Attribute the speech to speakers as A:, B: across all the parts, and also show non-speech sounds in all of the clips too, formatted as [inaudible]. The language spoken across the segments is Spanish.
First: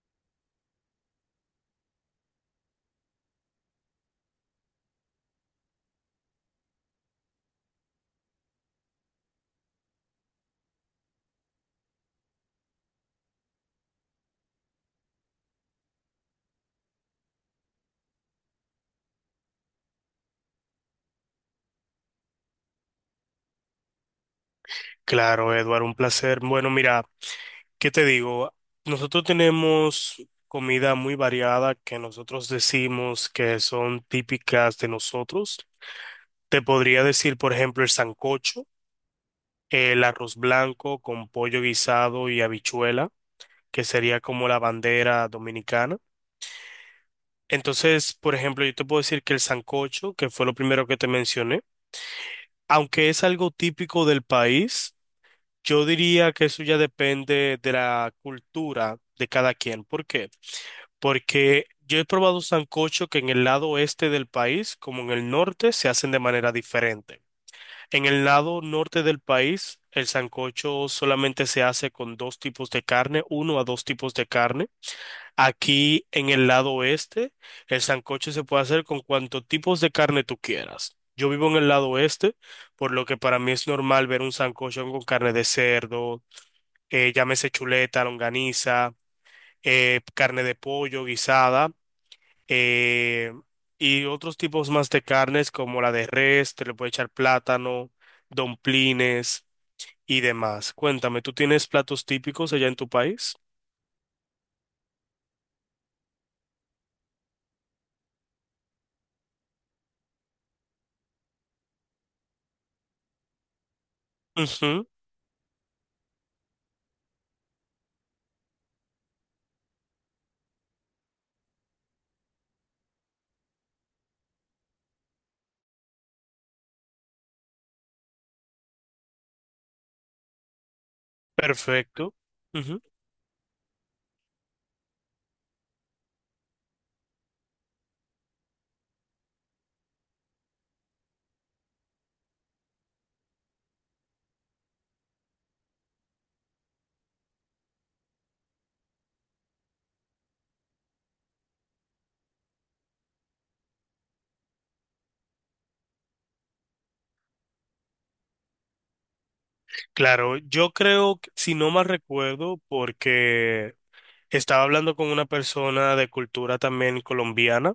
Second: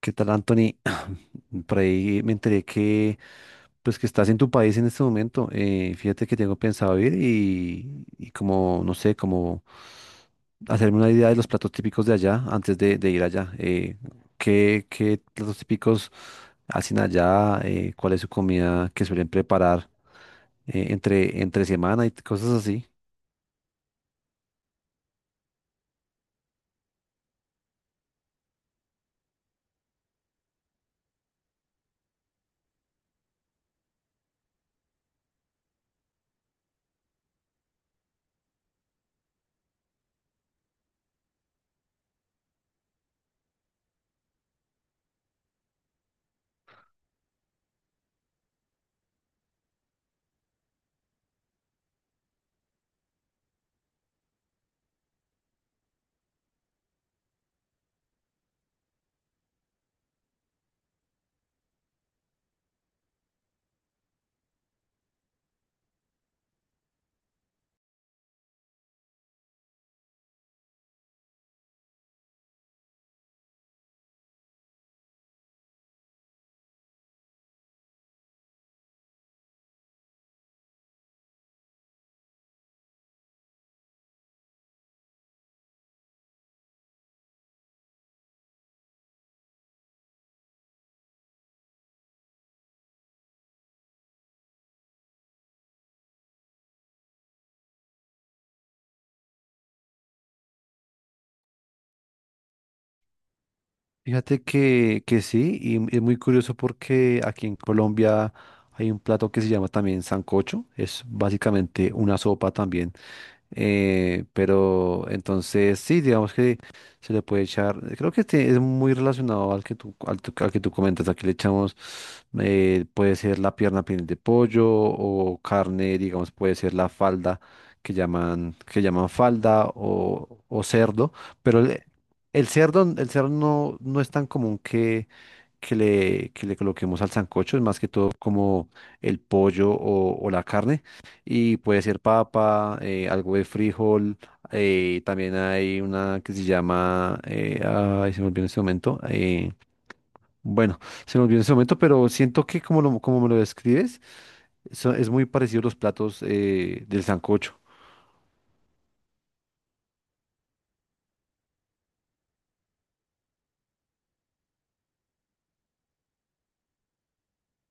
A: ¿Qué tal, Anthony? [clears throat] Por ahí me enteré que, pues, que estás en tu país en este momento. Fíjate que tengo pensado ir y como, no sé, como hacerme una idea de los platos típicos de allá antes de ir allá. ¿Qué platos típicos hacen allá? ¿Cuál es su comida que suelen preparar entre semana y cosas así?
B: Claro, Eduardo, un placer. Bueno, mira, ¿qué te digo? Nosotros tenemos comida muy variada que nosotros decimos que son típicas de nosotros. Te podría decir, por ejemplo, el sancocho, el arroz blanco con pollo guisado y habichuela, que sería como la bandera dominicana. Entonces, por ejemplo, yo te puedo decir que el sancocho, que fue lo primero que te mencioné, aunque es algo típico del país, yo diría que eso ya depende de la cultura de cada quien. ¿Por qué? Porque yo he probado sancocho que en el lado oeste del país, como en el norte, se hacen de manera diferente. En el lado norte del país, el sancocho solamente se hace con dos tipos de carne, uno a dos tipos de carne. Aquí en el lado oeste, el sancocho se puede hacer con cuantos tipos de carne tú quieras. Yo vivo en el lado oeste, por lo que para mí es normal ver un sancocho con carne de cerdo, llámese chuleta, longaniza, carne de pollo guisada, eh, y otros tipos más de carnes como la de res, te le puede echar plátano, domplines y demás. Cuéntame, ¿tú tienes platos típicos allá en tu país?
A: Fíjate que sí, y es muy curioso porque aquí en Colombia hay un plato que se llama también sancocho, es básicamente una sopa también
B: Ujú,
A: pero entonces sí, digamos que se le puede echar, creo que este es muy relacionado al que tú, al que tú comentas, aquí le echamos, puede ser la pierna piel de pollo o carne, digamos, puede ser la falda que llaman falda o cerdo, pero
B: perfecto. Ujú.
A: el cerdo no, no es tan común que, que le coloquemos al sancocho, es más que todo como el pollo o la carne y puede ser papa, algo de frijol. Eh, también hay una que se llama, ay, se me olvidó en este momento. Bueno, Se me olvidó en este momento, pero siento que como, como me lo describes, es muy parecido a los platos del sancocho.
B: Claro, yo creo, si no mal recuerdo, porque estaba hablando con una persona de cultura también colombiana,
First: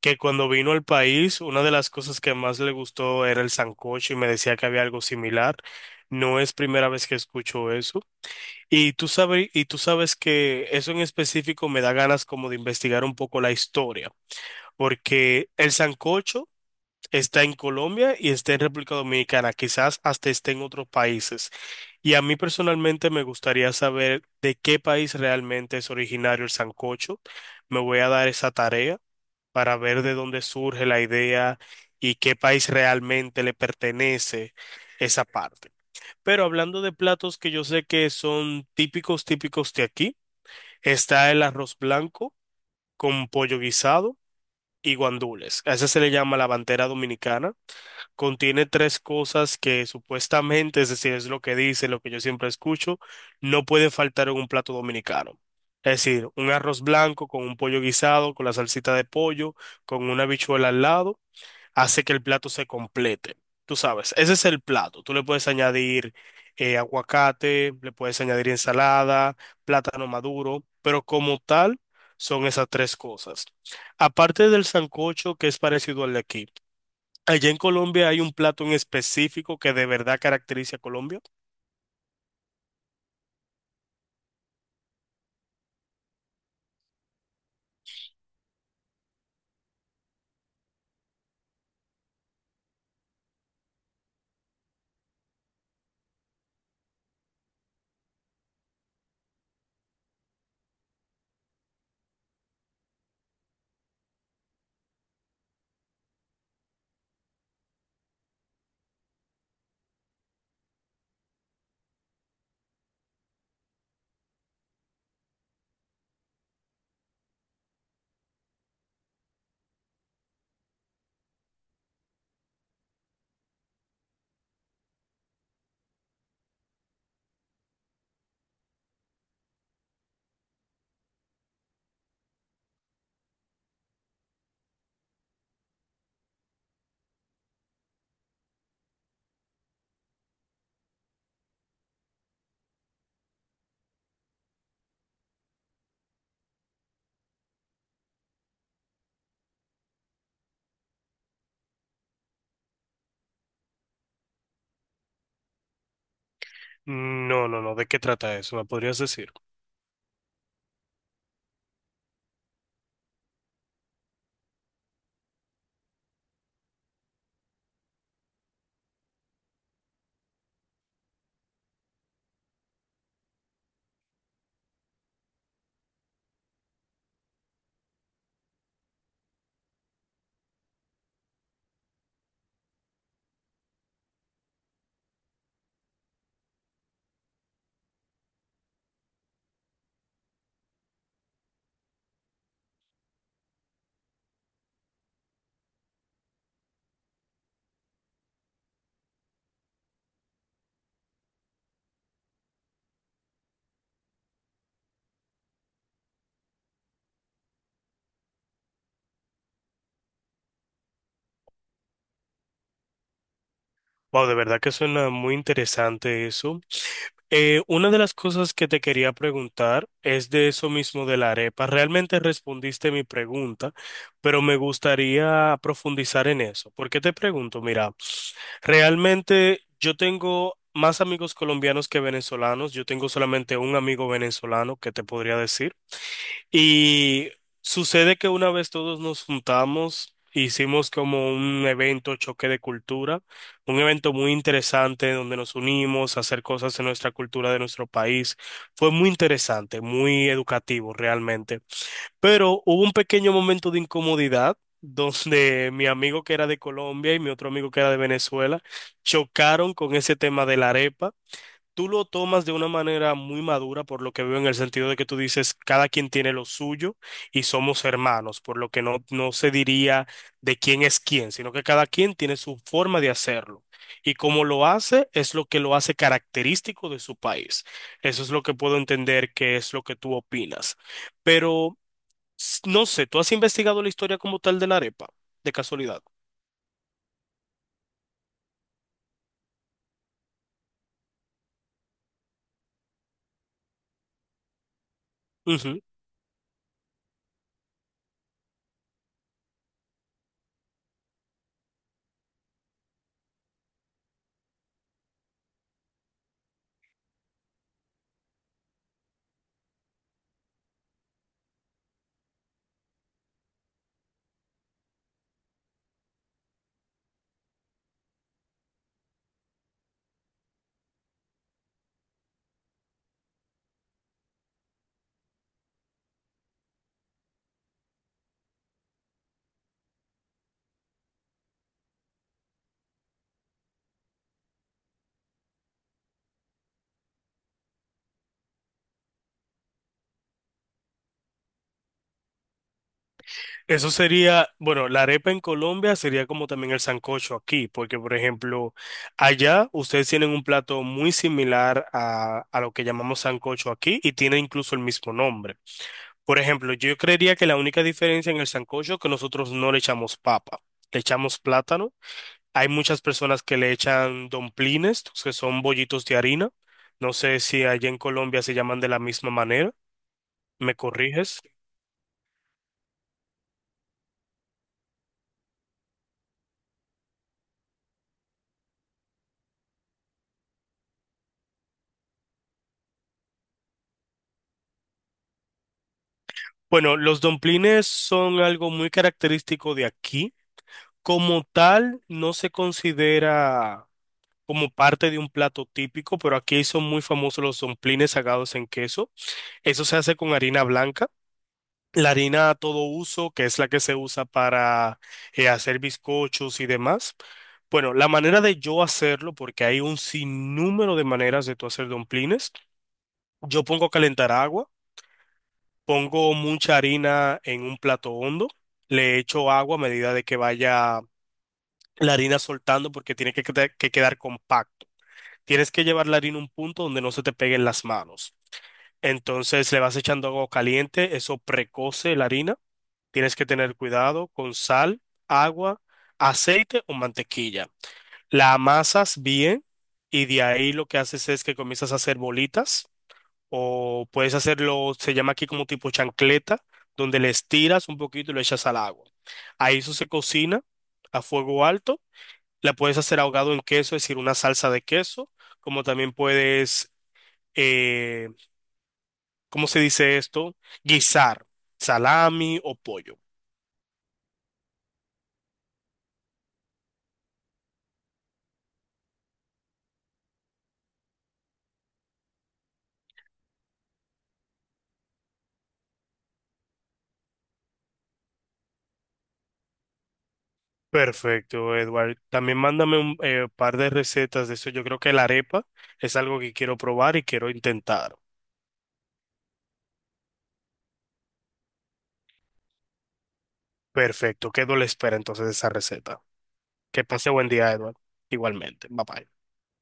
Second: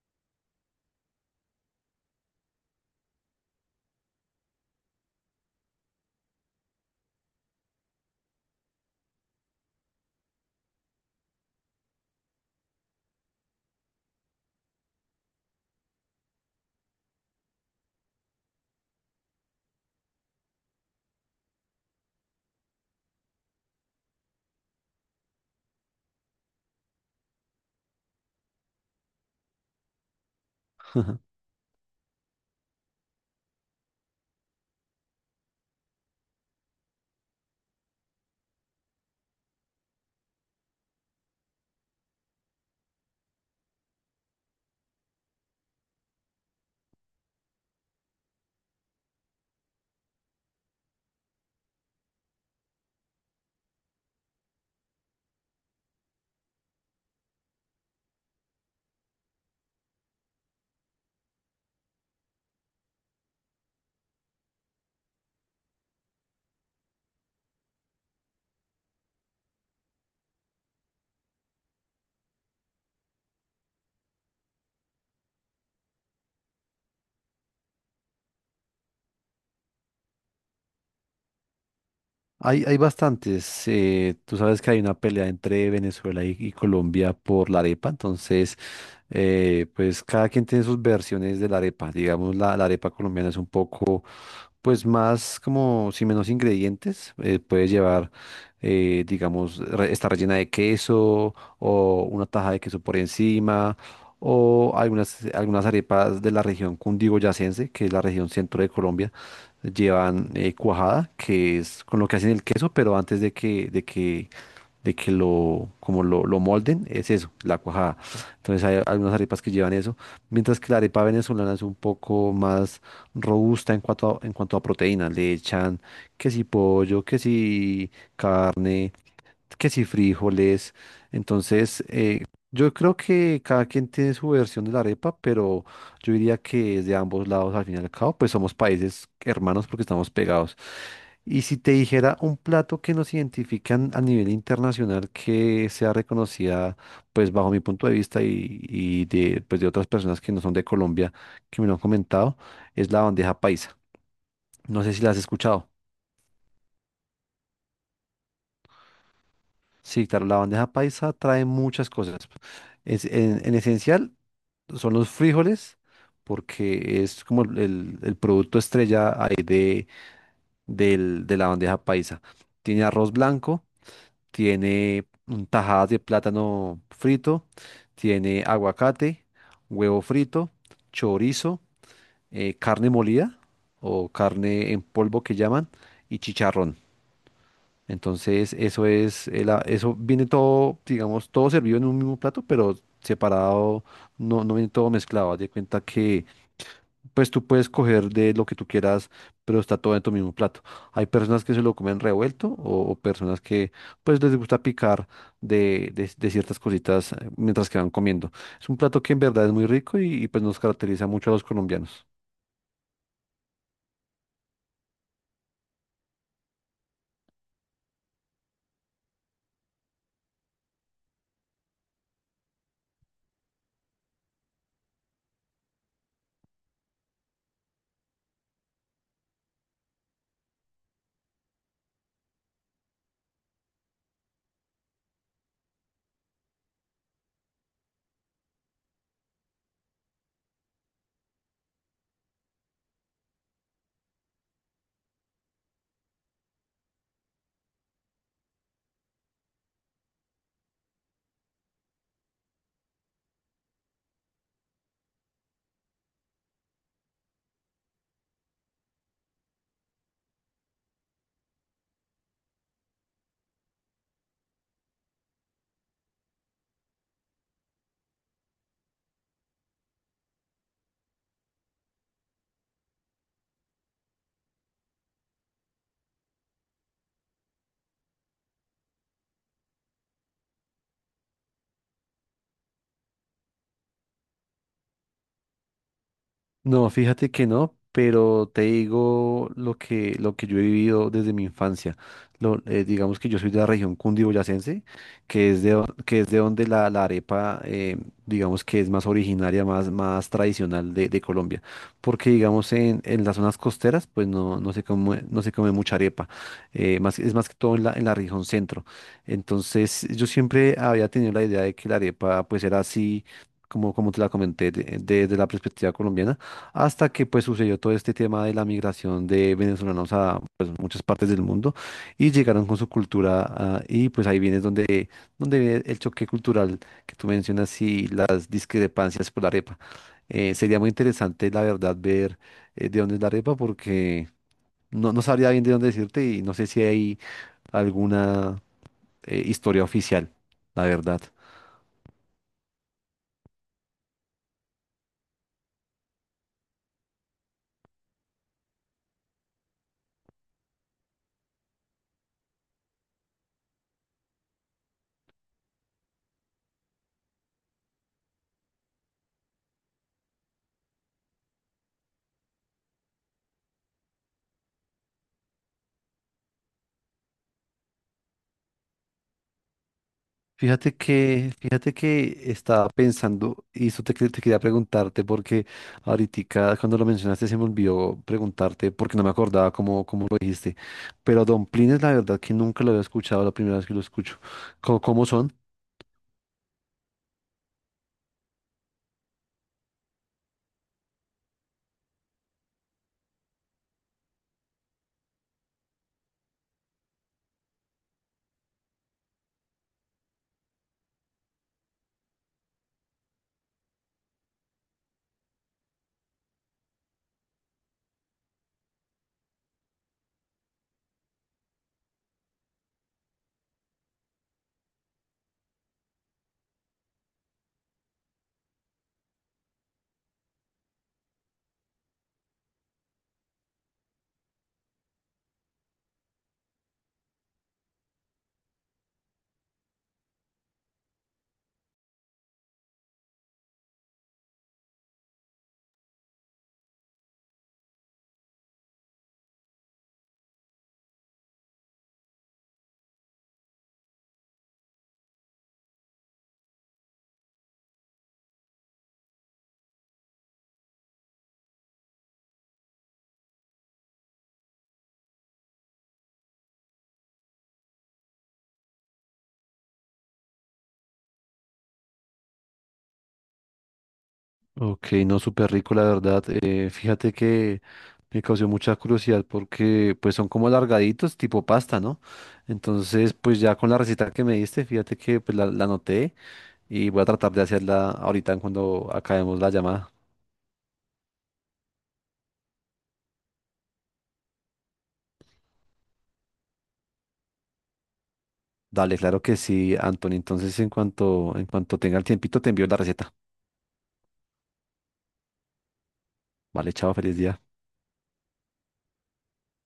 B: que cuando vino al país, una de las cosas que más le gustó era el sancocho y me decía que había algo similar. No es primera vez que escucho eso. Y tú sabes que eso en específico me da ganas como de investigar un poco la historia, porque el sancocho está en Colombia y está en República Dominicana, quizás hasta esté en otros países. Y a mí personalmente me gustaría saber de qué país realmente es originario el sancocho. Me voy a dar esa tarea para ver de dónde surge la
A: [laughs]
B: idea y qué país realmente le pertenece esa parte. Pero hablando de platos que yo sé que son típicos, típicos de aquí, está el arroz blanco con pollo guisado y guandules. A ese se le llama la bandera dominicana. Contiene tres cosas que supuestamente, es decir, es lo que dice, lo que yo siempre escucho, no puede faltar en un plato dominicano. Es decir, un arroz blanco con un pollo guisado, con la salsita de pollo, con una habichuela al lado hace que el plato se complete. Tú sabes, ese es el plato. Tú le puedes añadir aguacate, le puedes añadir ensalada, plátano maduro, pero como tal son esas tres cosas. Aparte del sancocho, que es parecido al de aquí. Allá en Colombia hay un plato en específico que de verdad caracteriza a Colombia.
A: Hay bastantes. Tú sabes que hay una pelea entre Venezuela y Colombia por la arepa. Entonces, pues cada quien tiene sus versiones de la arepa. Digamos, la arepa colombiana es un poco, pues más como, si menos ingredientes, puede llevar, digamos, está rellena de queso o una taja de queso por encima. O algunas, algunas arepas de la región cundiboyacense, que es la región centro de Colombia llevan cuajada, que es con lo que hacen el queso, pero antes de que lo, como lo molden, es eso, la cuajada. Entonces hay algunas arepas que llevan eso, mientras que la arepa venezolana es un poco más robusta en cuanto a proteínas. Le echan que si pollo, que si carne, que si frijoles. Entonces, yo creo que cada quien tiene su versión de la arepa, pero yo diría que es de ambos lados al fin y al cabo, pues somos países hermanos porque estamos pegados. Y si te dijera un plato que nos identifican a nivel internacional que sea reconocida, pues bajo mi punto de vista y de, pues de otras personas que no son de Colombia que me lo han comentado, es la bandeja paisa. No sé si la has escuchado.
B: No, no, no. ¿De qué trata eso? ¿Me podrías decir?
A: Sí, claro, la bandeja paisa trae muchas cosas. Es, en esencial, son los frijoles, porque es como el producto estrella ahí de, de la bandeja paisa. Tiene arroz blanco, tiene tajadas de plátano frito, tiene aguacate, huevo frito, chorizo, carne molida o carne en polvo que llaman, y chicharrón. Entonces, eso es, eso viene todo, digamos, todo servido en un mismo plato, pero separado, no, no viene todo mezclado. Haz de cuenta que pues tú puedes coger de lo que tú quieras, pero está todo en tu mismo plato. Hay personas que se lo comen revuelto o personas que pues les gusta picar de, de ciertas cositas mientras que van comiendo. Es un plato que en verdad es muy rico y, pues nos caracteriza mucho a los colombianos.
B: Wow, de verdad que suena muy interesante eso. Una de las cosas que te quería preguntar es de eso mismo de la arepa. Realmente respondiste mi pregunta, pero me gustaría profundizar en eso. ¿Por qué te pregunto? Mira, realmente yo tengo más amigos colombianos que venezolanos. Yo tengo solamente un amigo venezolano que te podría decir. Y sucede que una vez todos nos juntamos, hicimos como un evento choque de cultura, un evento muy interesante donde nos unimos a hacer cosas de nuestra cultura, de nuestro país. Fue muy interesante, muy educativo realmente. Pero hubo un pequeño momento de incomodidad [laughs] donde mi amigo que era de Colombia y mi otro amigo que era de Venezuela chocaron con ese tema de la arepa. Tú lo tomas de una manera muy madura, por lo que veo, en el sentido de que tú dices, cada quien tiene lo suyo y somos hermanos, por lo que no, no se diría de quién es quién, sino que cada quien tiene su forma de hacerlo. Y como lo hace, es lo que lo hace característico de su país. Eso es lo que puedo entender que es lo que tú opinas. Pero no sé, ¿tú has investigado la historia como tal de la arepa, de casualidad?
A: No, fíjate que no, pero te digo lo que yo he vivido desde mi infancia. Digamos que yo soy de la región cundiboyacense, que es de, que es de donde la arepa, digamos que es más originaria, más, más tradicional de Colombia. Porque digamos en las zonas costeras, pues no, no se come, no se come mucha arepa. Eh, más, es más que todo en la región centro. Entonces yo siempre había tenido la idea de que la arepa pues era así, como, como te la comenté, desde la perspectiva colombiana hasta que pues sucedió todo este tema de la migración de venezolanos a pues, muchas partes del mundo y llegaron con su cultura ah, y pues ahí viene donde, donde viene el choque cultural que tú mencionas y las discrepancias por la arepa. Sería muy interesante la verdad ver de dónde es la arepa porque no, no sabría bien de dónde decirte y no sé si hay alguna historia oficial, la verdad.
B: Eso sería, bueno, la arepa en Colombia sería como también el sancocho aquí, porque por ejemplo, allá ustedes tienen un plato muy similar a lo que llamamos sancocho aquí y tiene incluso el mismo nombre. Por ejemplo, yo creería que la única diferencia en el sancocho es que nosotros no le echamos papa, le echamos plátano. Hay muchas personas que le echan domplines, que son bollitos de harina. No sé si allá en Colombia se llaman de la misma manera. ¿Me corriges?
A: Fíjate que estaba pensando, y eso te, te quería preguntarte, porque ahorita cuando lo mencionaste se me olvidó preguntarte, porque no me acordaba cómo, cómo lo dijiste. Pero Don Plines, la verdad que nunca lo había escuchado, la primera vez que lo escucho. ¿Cómo, cómo son?
B: Bueno, los domplines son algo muy característico de aquí. Como tal, no se considera como parte de un plato típico, pero aquí son muy famosos los domplines sagados en queso. Eso se hace con harina blanca. La harina a todo uso, que es la que se usa para hacer bizcochos y demás. Bueno, la manera de yo hacerlo, porque hay un sinnúmero de maneras de tú hacer domplines, yo pongo a calentar agua. Pongo mucha harina en un plato hondo, le echo agua a medida de que vaya la harina soltando porque tiene que, que quedar compacto. Tienes que llevar la harina a un punto donde no se te peguen las manos. Entonces le vas echando agua caliente, eso precoce la harina. Tienes que tener cuidado con sal, agua, aceite o mantequilla. La amasas bien y de ahí lo que haces es que comienzas a hacer bolitas. O puedes hacerlo, se llama aquí como tipo chancleta, donde le estiras un poquito y lo echas al agua. Ahí eso se cocina a fuego alto. La puedes hacer ahogado en queso, es decir, una salsa de queso, como también puedes, eh, ¿cómo se dice esto? Guisar salami o pollo.
A: Ok, no, súper rico, la verdad. Fíjate que me causó mucha curiosidad porque pues son como alargaditos, tipo pasta, ¿no? Entonces, pues ya con la receta que me diste, fíjate que pues la anoté. Y voy a tratar de hacerla ahorita en cuando acabemos la llamada.
B: Perfecto, Edward. También mándame un par de recetas de eso. Yo creo que la arepa es algo que quiero probar y quiero intentar.
A: Dale, claro que sí, Anthony. Entonces, en cuanto tenga el tiempito, te envío la receta.
B: Perfecto, quedo a la espera entonces de esa receta.
A: Vale,
B: Que
A: chao,
B: pase
A: feliz
B: buen
A: día.
B: día, Edward. Igualmente. Bye bye.